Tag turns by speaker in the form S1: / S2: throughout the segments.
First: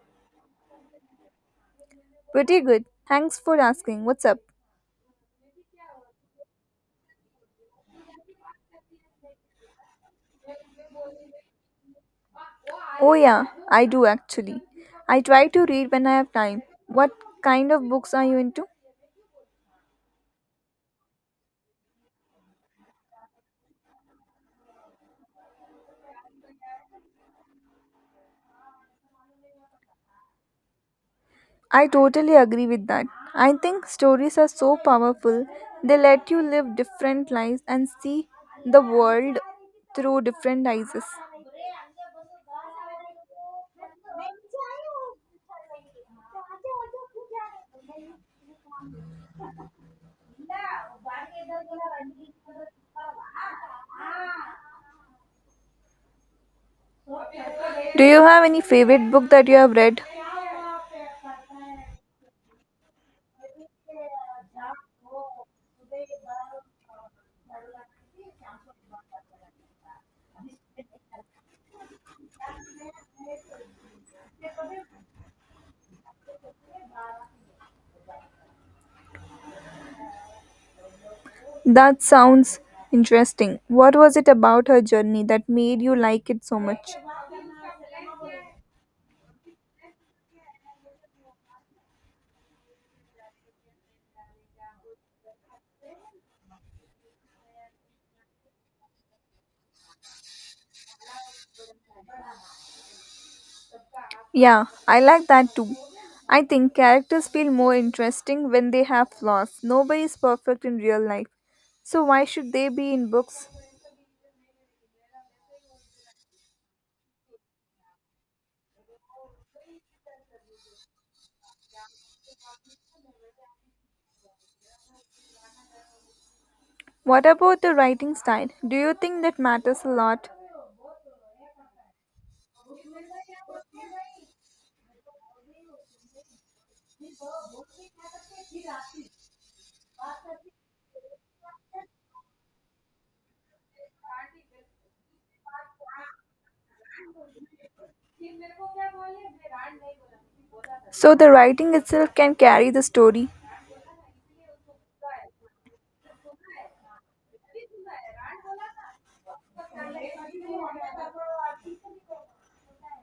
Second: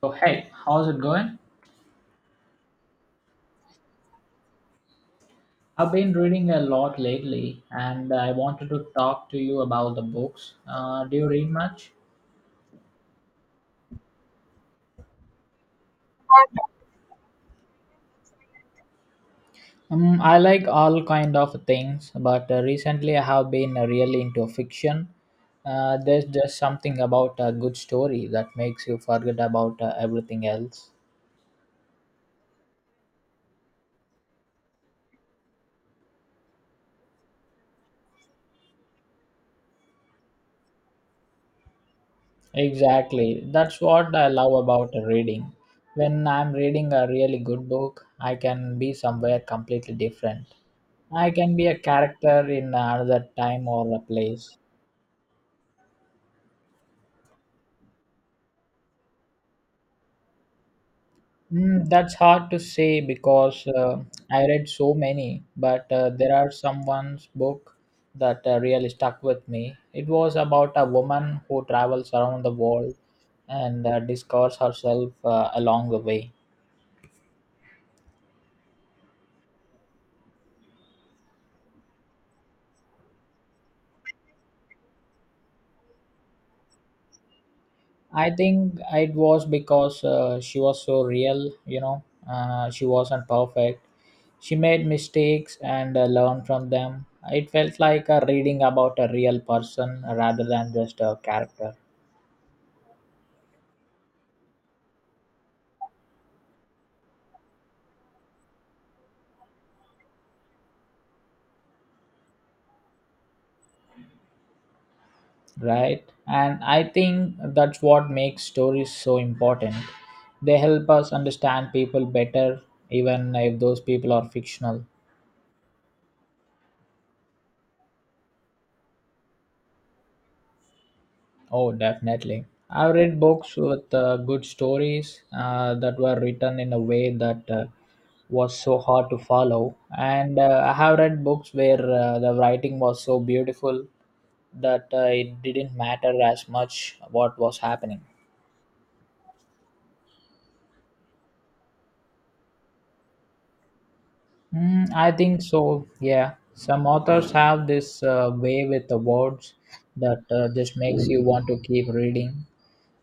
S1: So, hey, how's it going?
S2: Pretty good. Thanks for asking. What's up?
S1: I've been reading a lot lately and I wanted to talk to you about the books. Do you read much?
S2: Oh, yeah, I do actually. I try to read when I have time. What kind of books are you into?
S1: I like all kind of things, but recently I have been really into fiction. There's just something about a good story that makes you forget about everything else.
S2: I totally agree with that. I think stories are so powerful. They let you live different lives and see the world through different eyes.
S1: Exactly. That's what I love about reading. When I'm reading a really good book, I can be somewhere completely different. I can be a character in another time or a place.
S2: Do you have any favorite book that you have read?
S1: That's hard to say because I read so many, but there are someone's book that really stuck with me. It was about a woman who travels around the world and discovers herself along the way.
S2: That sounds interesting. What was it about her journey that made you like it so much?
S1: I think it was because she was so real, you know. She wasn't perfect. She made mistakes and learned from them. It felt like reading about a real person rather than just a character,
S2: Yeah, I like that too. I think characters feel more interesting when they have flaws. Nobody is perfect in real life. So why should they be in books?
S1: right? And I think that's what makes stories so important. They help us understand people better, even if those people are fictional.
S2: What about the writing style? Do you think that matters a lot?
S1: Oh, definitely. I've read books with good stories that were written in a way that was so hard to follow. And I have read books where the writing was so beautiful that it didn't matter as much what was happening.
S2: So the writing itself can carry the story.
S1: I think so, yeah. Some authors have this way with the words that just makes you want to keep reading.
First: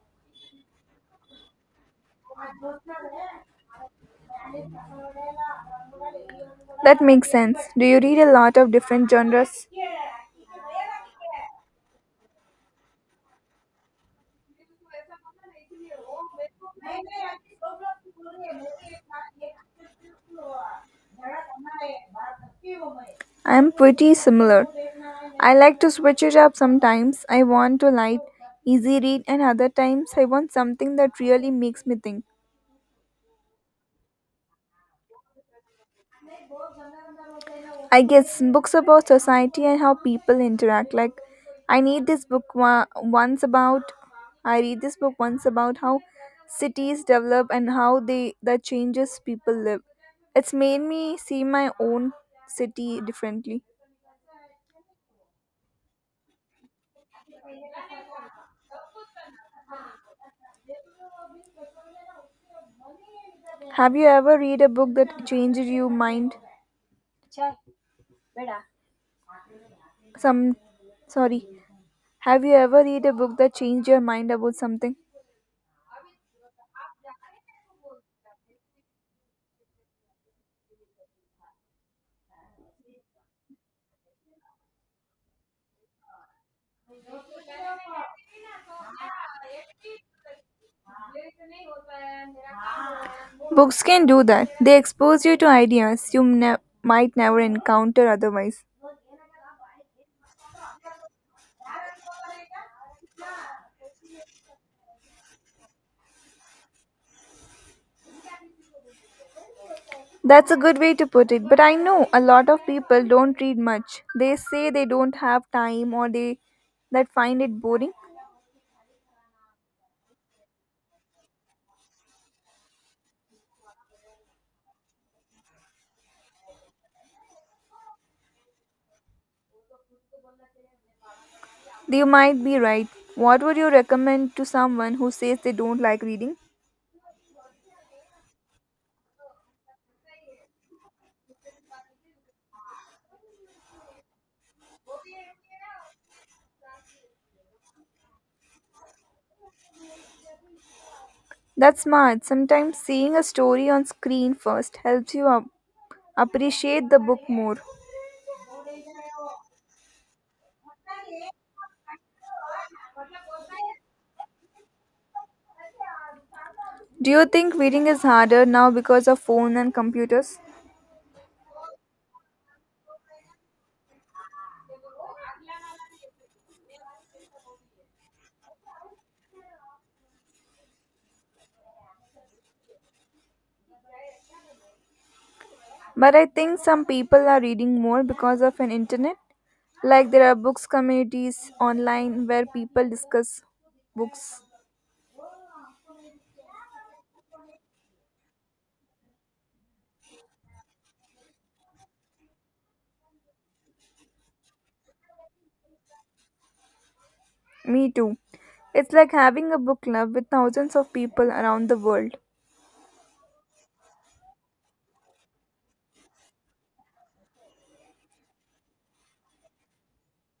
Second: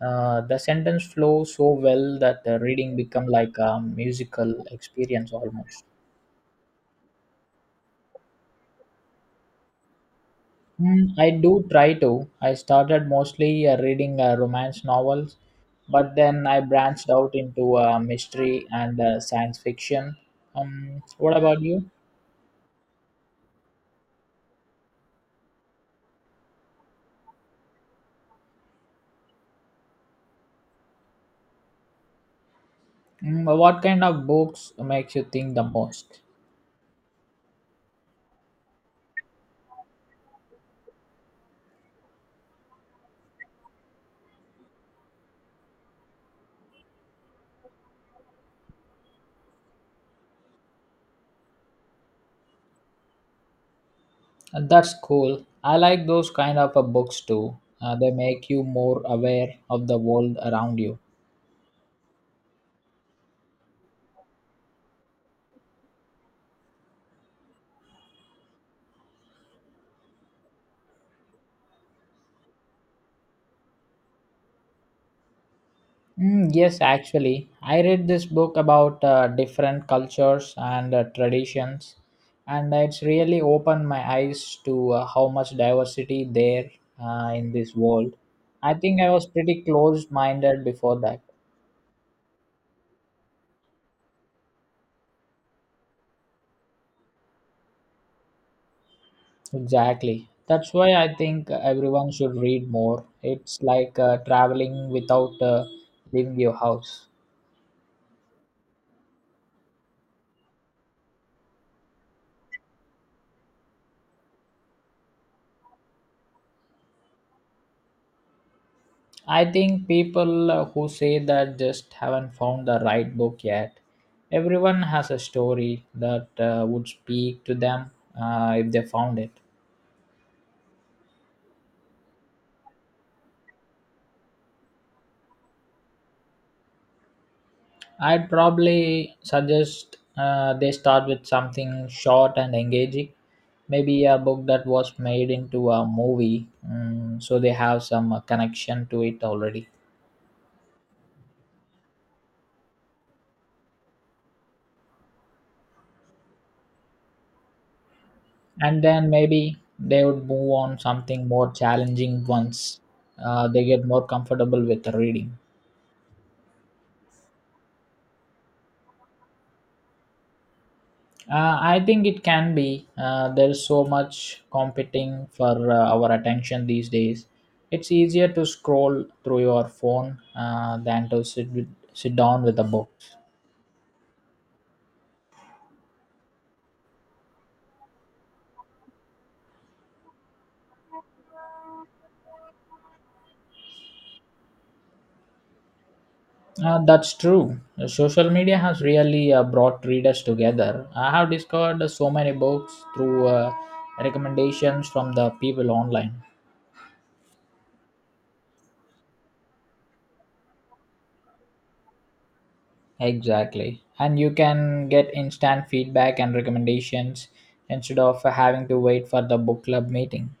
S1: The sentence flow so well that the reading become like a musical experience almost.
S2: That makes sense. Do you read a lot of different genres?
S1: I do try to. I started mostly reading romance novels, but then I branched out into mystery and science fiction. What about you?
S2: I am pretty similar. I like to switch it up sometimes. I want to light, easy read, and other times I want something that really makes me think.
S1: What kind of books makes you think the most?
S2: I guess books about society and how people interact. Like, I need this book wa- once about. I read this book once about how cities develop and how they that changes people live. It's made me see my own city differently.
S1: That's cool. I like those kind of books too. They make you more aware of the world around you.
S2: Have you ever read a book that changed your mind? Some, sorry. Have you ever read a book that changed your mind about something?
S1: Yes, actually, I read this book about different cultures and traditions, and it's really opened my eyes to how much diversity there in this world. I think I was pretty closed-minded before that.
S2: Books can do that. They expose you to ideas might never encounter otherwise.
S1: Exactly. That's why I think everyone should read more. It's like traveling without leaving your house.
S2: That's a good way to put it, but I know a lot of people don't read much. They say they don't have time or they that find it boring.
S1: I think people who say that just haven't found the right book yet. Everyone has a story that would speak to them if they found it.
S2: You might be right. What would you recommend to someone who says they don't like reading?
S1: I'd probably suggest they start with something short and engaging, maybe a book that was made into a movie, mm, so they have some connection to it already.
S2: That's smart. Sometimes seeing a story on screen first helps you up appreciate the book more.
S1: And then maybe they would move on something more challenging once they get more comfortable with reading.
S2: Do you think reading is harder now because of phone and computers?
S1: I think it can be. There's so much competing for our attention these days. It's easier to scroll through your phone than to sit down with a book.
S2: But I think some people are reading more because of an internet. Like there are books communities online where people discuss books.
S1: That's true. Social media has really brought readers together. I have discovered so many books through recommendations from the people online.
S2: Me too. It's like having a book club with thousands of people around the world.
S1: Exactly. And you can get instant feedback and recommendations instead of having to wait for the book club meeting.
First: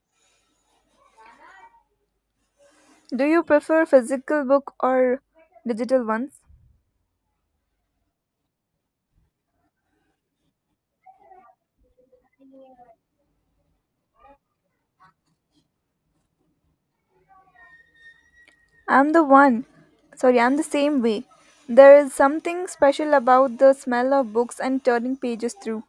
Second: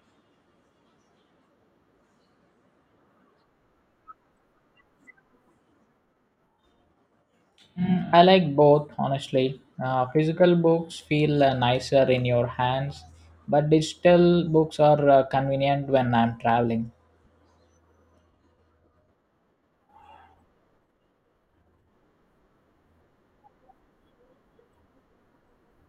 S2: Do you prefer physical book or digital ones?
S1: I like both, honestly. Physical books feel nicer in your hands, but digital books are convenient when I'm traveling.
S2: I'm the one. I'm the same way. There is something special about the smell of books and turning pages through.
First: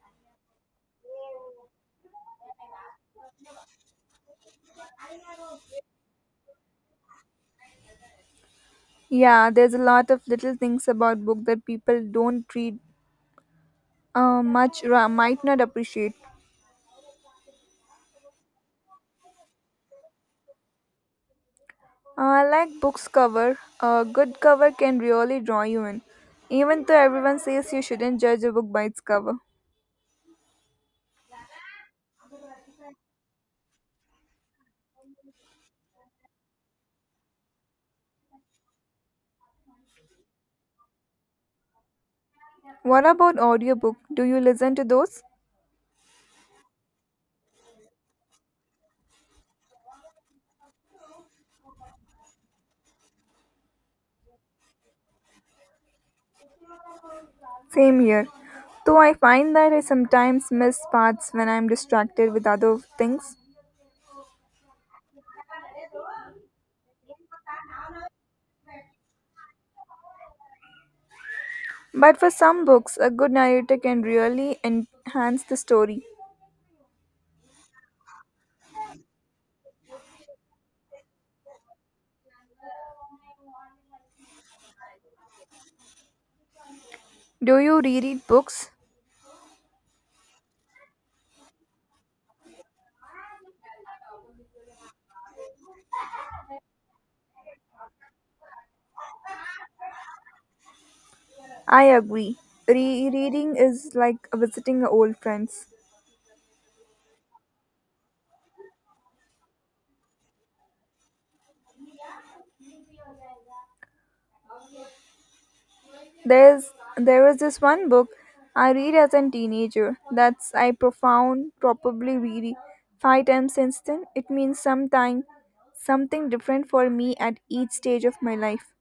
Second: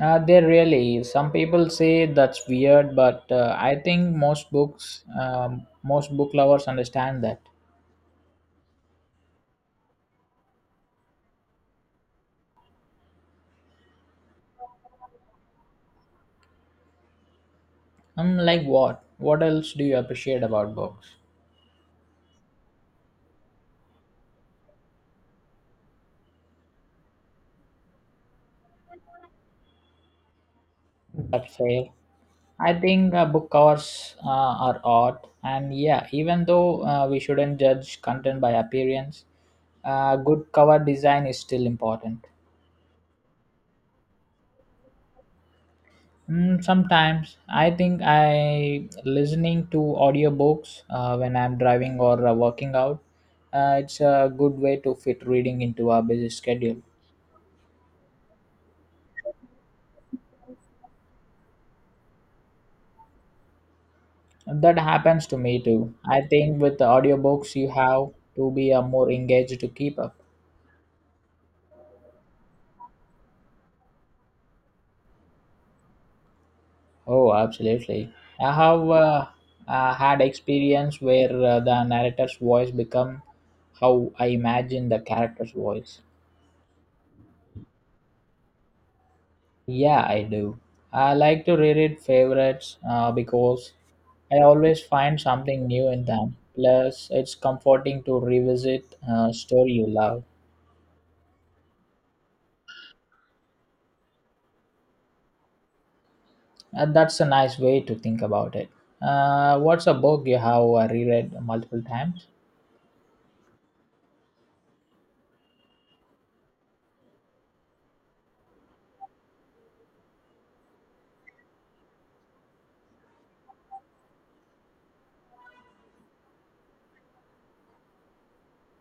S1: Some people say that's weird, but I think most books, most book lovers understand that.
S2: Yeah, there's a lot of little things about book that people don't read much or might not appreciate.
S1: I'm like, what? What else do you appreciate about books?
S2: I like books cover. A good cover can really draw you in, even though everyone says you shouldn't judge a book by its cover.
S1: That's fair. I think book covers are art, and yeah, even though we shouldn't judge content by appearance, good cover design is still important.
S2: What about audiobook? Do you listen to those?
S1: Sometimes I think I listening to audiobooks when I'm driving or working out. It's a good way to fit reading into a busy schedule.
S2: Same here. Though I find that I sometimes miss parts when I'm distracted with other things.
S1: That happens to me too. I think with the audiobooks, you have to be more engaged to keep up.
S2: But for some books, a good narrator can really enhance the story.
S1: Oh, absolutely. I have had experience where the narrator's voice become how I imagine the character's voice.
S2: Do you reread books?
S1: Yeah, I do. I like to reread favorites because I always find something new in them. Plus, it's comforting to revisit a story you love.
S2: I agree. Rereading is like visiting old friends.
S1: And that's a nice way to think about it. What's a book you have reread multiple times?
S2: There's there was this one book I read as a teenager that's I profound probably read five times since then. It means sometime something different for me at each stage of my life.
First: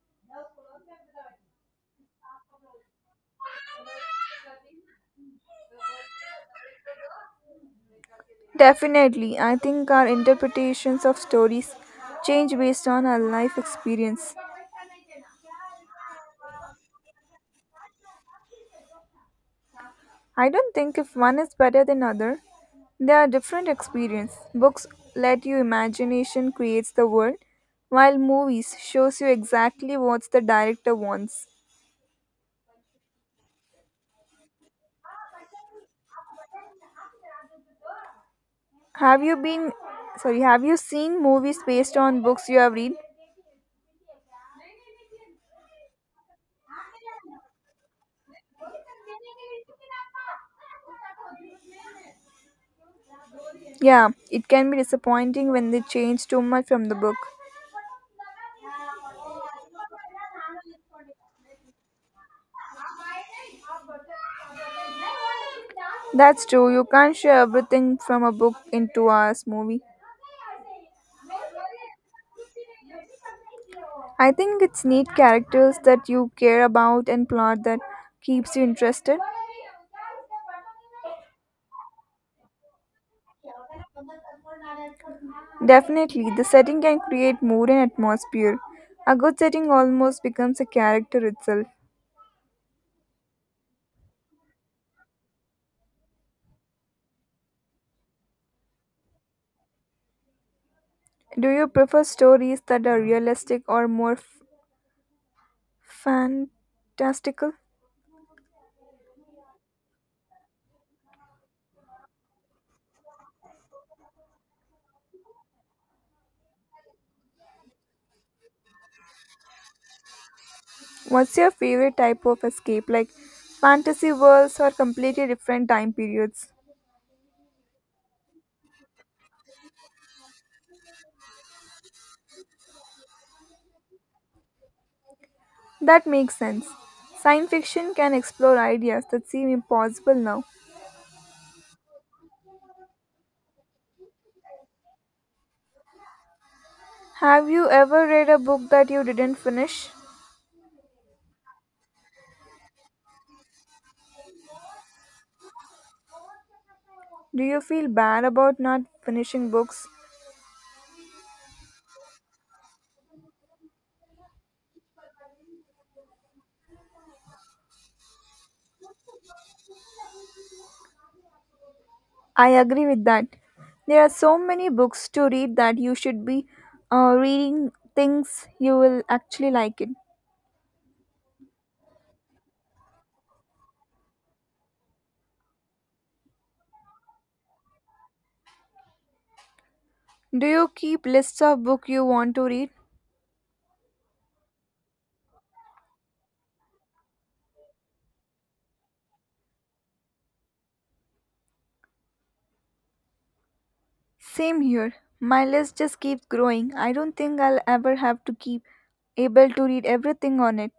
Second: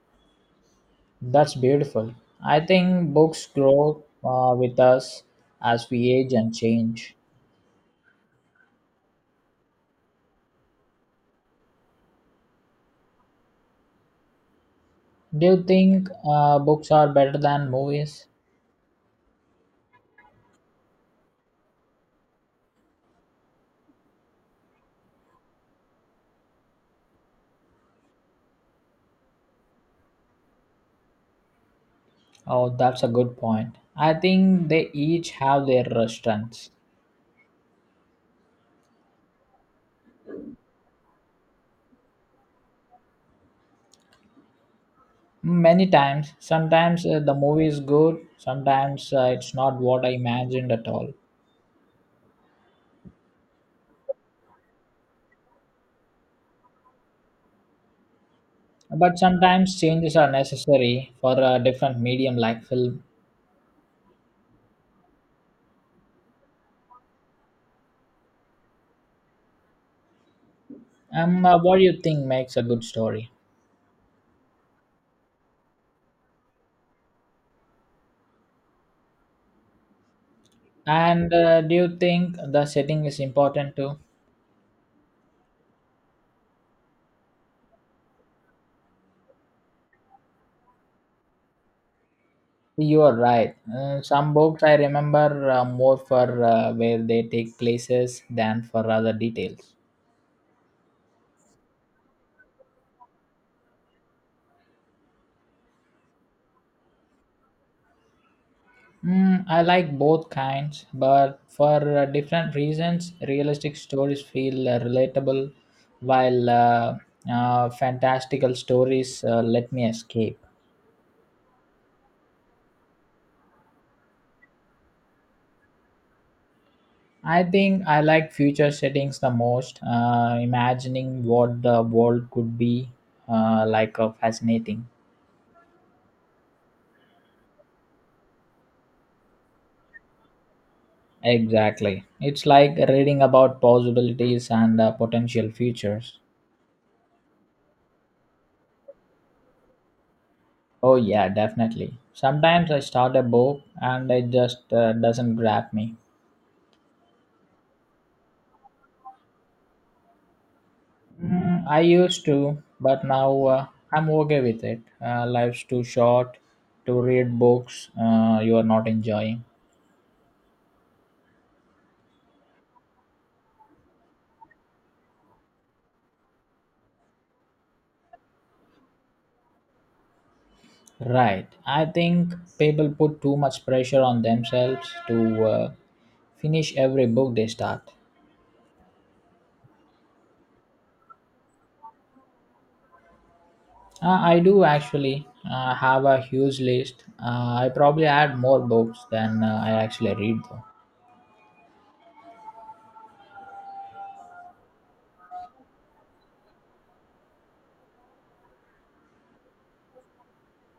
S1: That's beautiful. I think books grow with us as we age and change.
S2: Definitely, I think our interpretations of stories change based on our life experience.
S1: Do you think books are better than movies?
S2: I don't think if one is better than other. They are different experience. Books let you imagination creates the world, while movies shows you exactly what the director wants.
S1: Oh, that's a good point. I think they each have their strengths.
S2: Have you been have you seen movies based on books you have read?
S1: Many times, sometimes the movie is good, sometimes it's not what I imagined at all.
S2: Yeah, it can be disappointing when they change too much from the book.
S1: But sometimes changes are necessary for a different medium like film.
S2: That's true, you can't share everything from a book into a movie.
S1: What do you think makes a good story?
S2: I think it's neat characters that you care about and plot that keeps you interested.
S1: And do you think the setting is important too?
S2: Definitely, the setting can create mood and atmosphere. A good setting almost becomes a character itself.
S1: You are right. Some books I remember more for where they take places than for other details.
S2: Do you prefer stories that are realistic or fantastical?
S1: I like both kinds, but for different reasons, realistic stories feel relatable, while fantastical stories let me escape.
S2: What's your favorite type of escape, like fantasy worlds or completely different time periods?
S1: I think I like future settings the most. Imagining what the world could be like fascinating.
S2: That makes sense. Science fiction can explore ideas that seem impossible now.
S1: Exactly. It's like reading about possibilities and potential futures.
S2: Have you ever read a book that you didn't finish?
S1: Oh, yeah, definitely. Sometimes I start a book and it just doesn't grab me.
S2: Do you feel bad about not finishing books?
S1: I used to, but now I'm okay with it. Life's too short to read books you are not enjoying.
S2: I agree with that. There are so many books to read that you should be reading things you will actually like it.
S1: Right. I think people put too much pressure on themselves to finish every book they start.
S2: Do you keep lists of books you want to read?
S1: I do actually have a huge list. I probably add more books than I actually read, though.
S2: Same here. My list just keeps growing. I don't think I'll ever have to keep able to read everything on it.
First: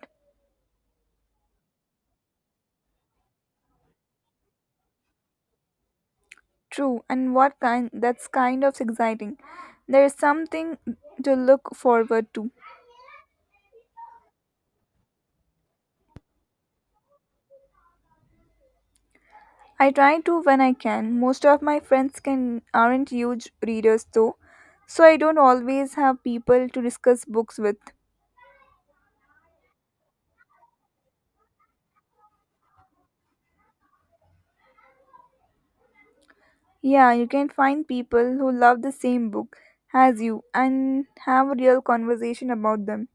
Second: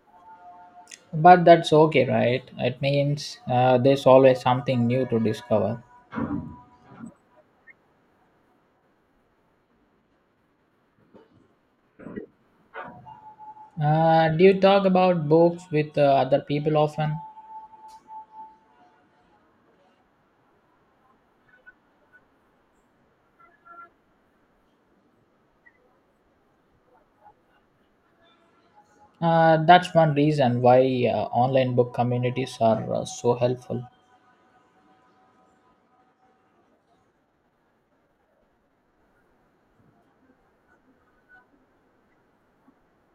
S1: But that's okay, right? It means there's always something new to discover.
S2: True, and what kind that's kind of exciting. There is something to look forward to.
S1: Do you talk about books with other people often?
S2: I try to when I can. Most of my friends can aren't huge readers though, so I don't always have people to discuss books with.
S1: That's one reason why online book communities are so helpful.
S2: Yeah, you can find people who love the same book as you and have a real conversation about them.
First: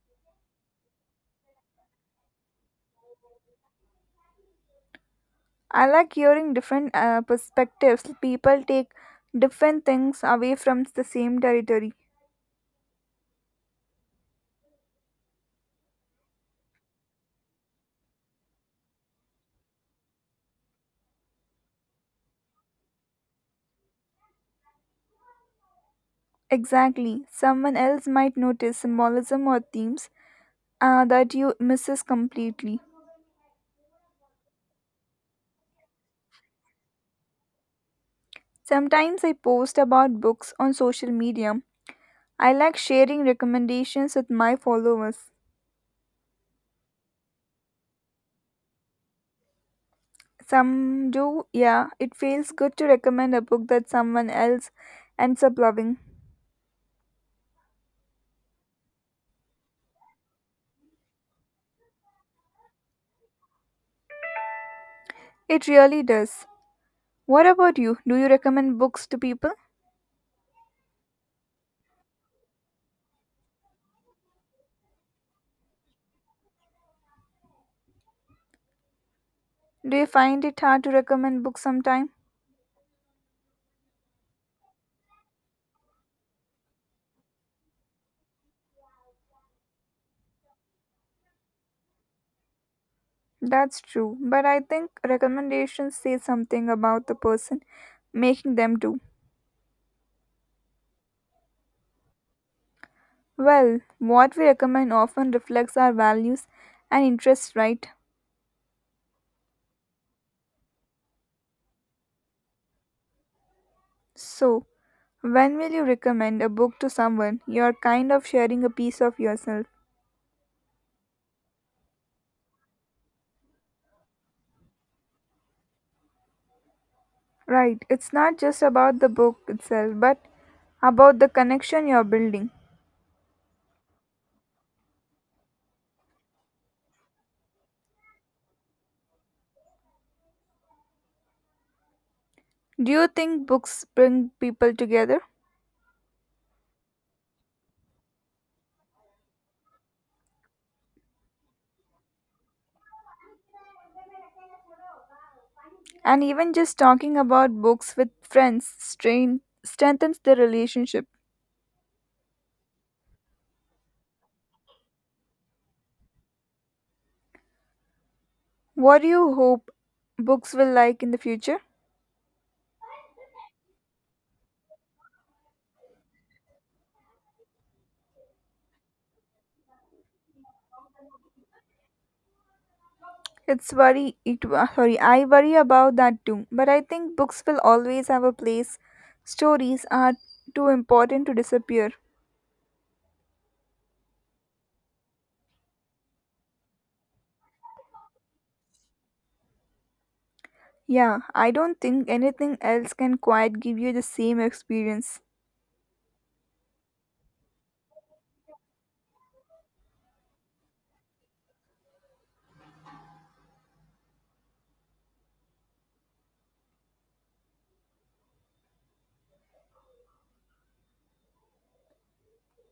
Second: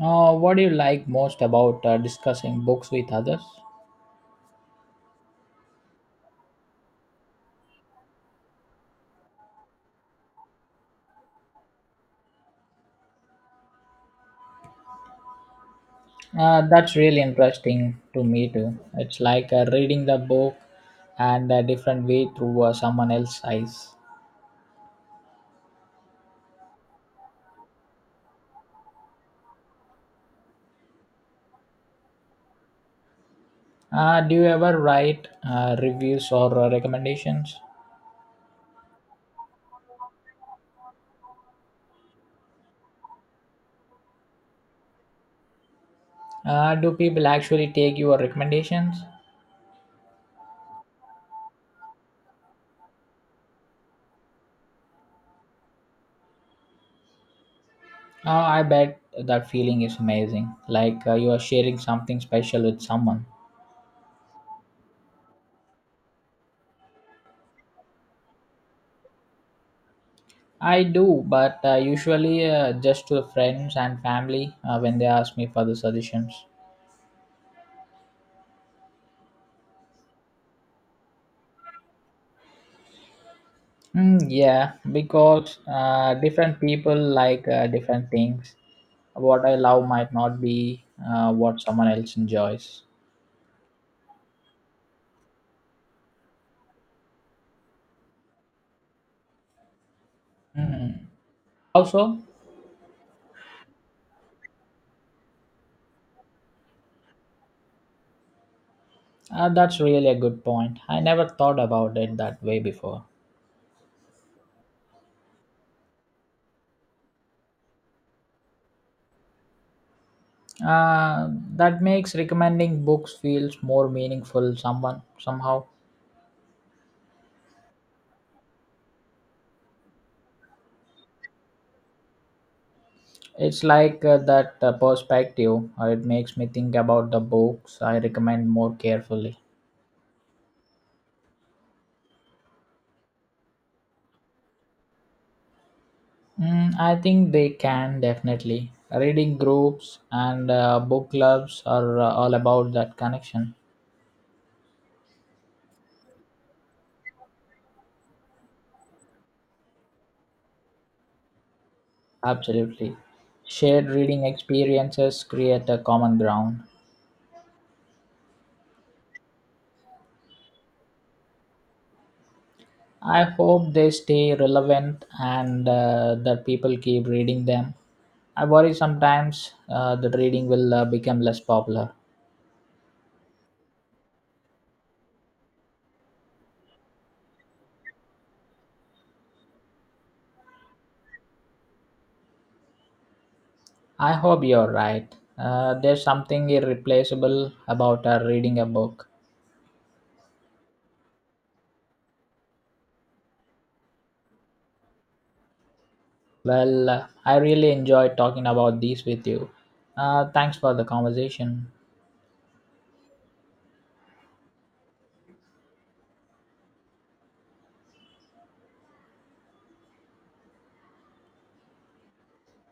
S1: What do you like most about discussing books with others?
S2: I like hearing different perspectives. People take different things away from the same territory.
S1: That's really interesting to me too. It's like reading the book and a different way through someone else's eyes.
S2: Exactly. Someone else might notice symbolism or themes that you misses completely.
S1: Do you ever write reviews or recommendations?
S2: Sometimes I post about books on social media. I like sharing recommendations with my followers.
S1: Do people actually take your recommendations?
S2: Some do, yeah. It feels good to recommend a book that someone else ends up loving.
S1: I bet that feeling is amazing. Like you are sharing something special with someone.
S2: It really does. What about you? Do you recommend books to people?
S1: I do, but usually just to friends and family when they ask me for the suggestions.
S2: Do you find it hard to recommend books sometime?
S1: Yeah, because different people like different things. What I love might not be what someone else enjoys.
S2: That's true, but I think recommendations say something about the person making them do.
S1: Mm. Also,
S2: Well, what we recommend often reflects our values and interests, right?
S1: that's really a good point. I never thought about it that way before.
S2: So, when will you recommend a book to someone? You're kind of sharing a piece of yourself.
S1: Uh, that makes recommending books feels more meaningful someone somehow.
S2: Right, it's not just about the book itself, but about the connection you're building.
S1: It's like that perspective. It makes me think about the books I recommend more carefully.
S2: Do you think books bring people together?
S1: I think they can definitely. Reading groups and book clubs are all about that connection.
S2: And even just talking about books with strengthens the relationship.
S1: Absolutely. Shared reading experiences create a common ground.
S2: What do you hope books will like in the future?
S1: I hope they stay relevant and that people keep reading them. I worry sometimes that reading will become less popular.
S2: It's worry it wo- sorry, I worry about that too. But I think books will always have a place. Stories are too important to disappear.
S1: I hope you're right. There's something irreplaceable about reading a book.
S2: Yeah, I don't think anything else can quite give you the same experience.
S1: Well, I really enjoyed talking about these with you. Thanks for the conversation.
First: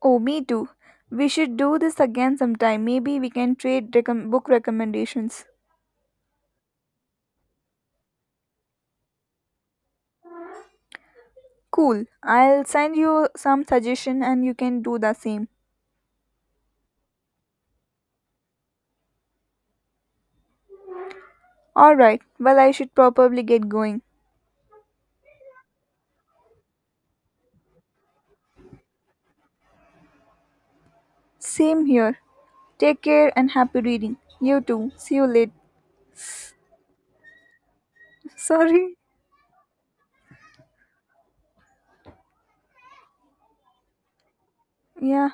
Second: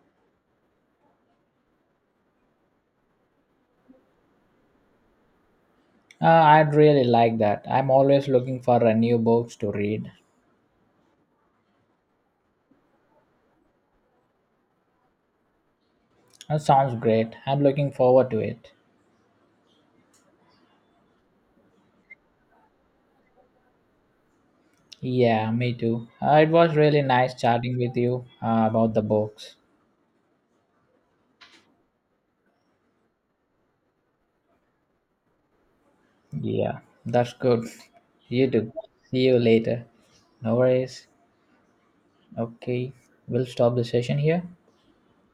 S2: Oh, me too. We should do this again sometime. Maybe we can trade book recommendations.
S1: I'd really like that. I'm always looking for new books to read.
S2: Cool. I'll send you some suggestion and you can do the same.
S1: That sounds great. I'm looking forward to it.
S2: All right. Well, I should probably get going.
S1: Yeah, me too. It was really nice chatting with you about the books.
S2: Same here. Take care and happy reading. You too. See you later.
S1: Yeah, that's good. You too.
S2: Sorry.
S1: See you later. No worries. Okay, we'll stop the session here.
S2: Yeah,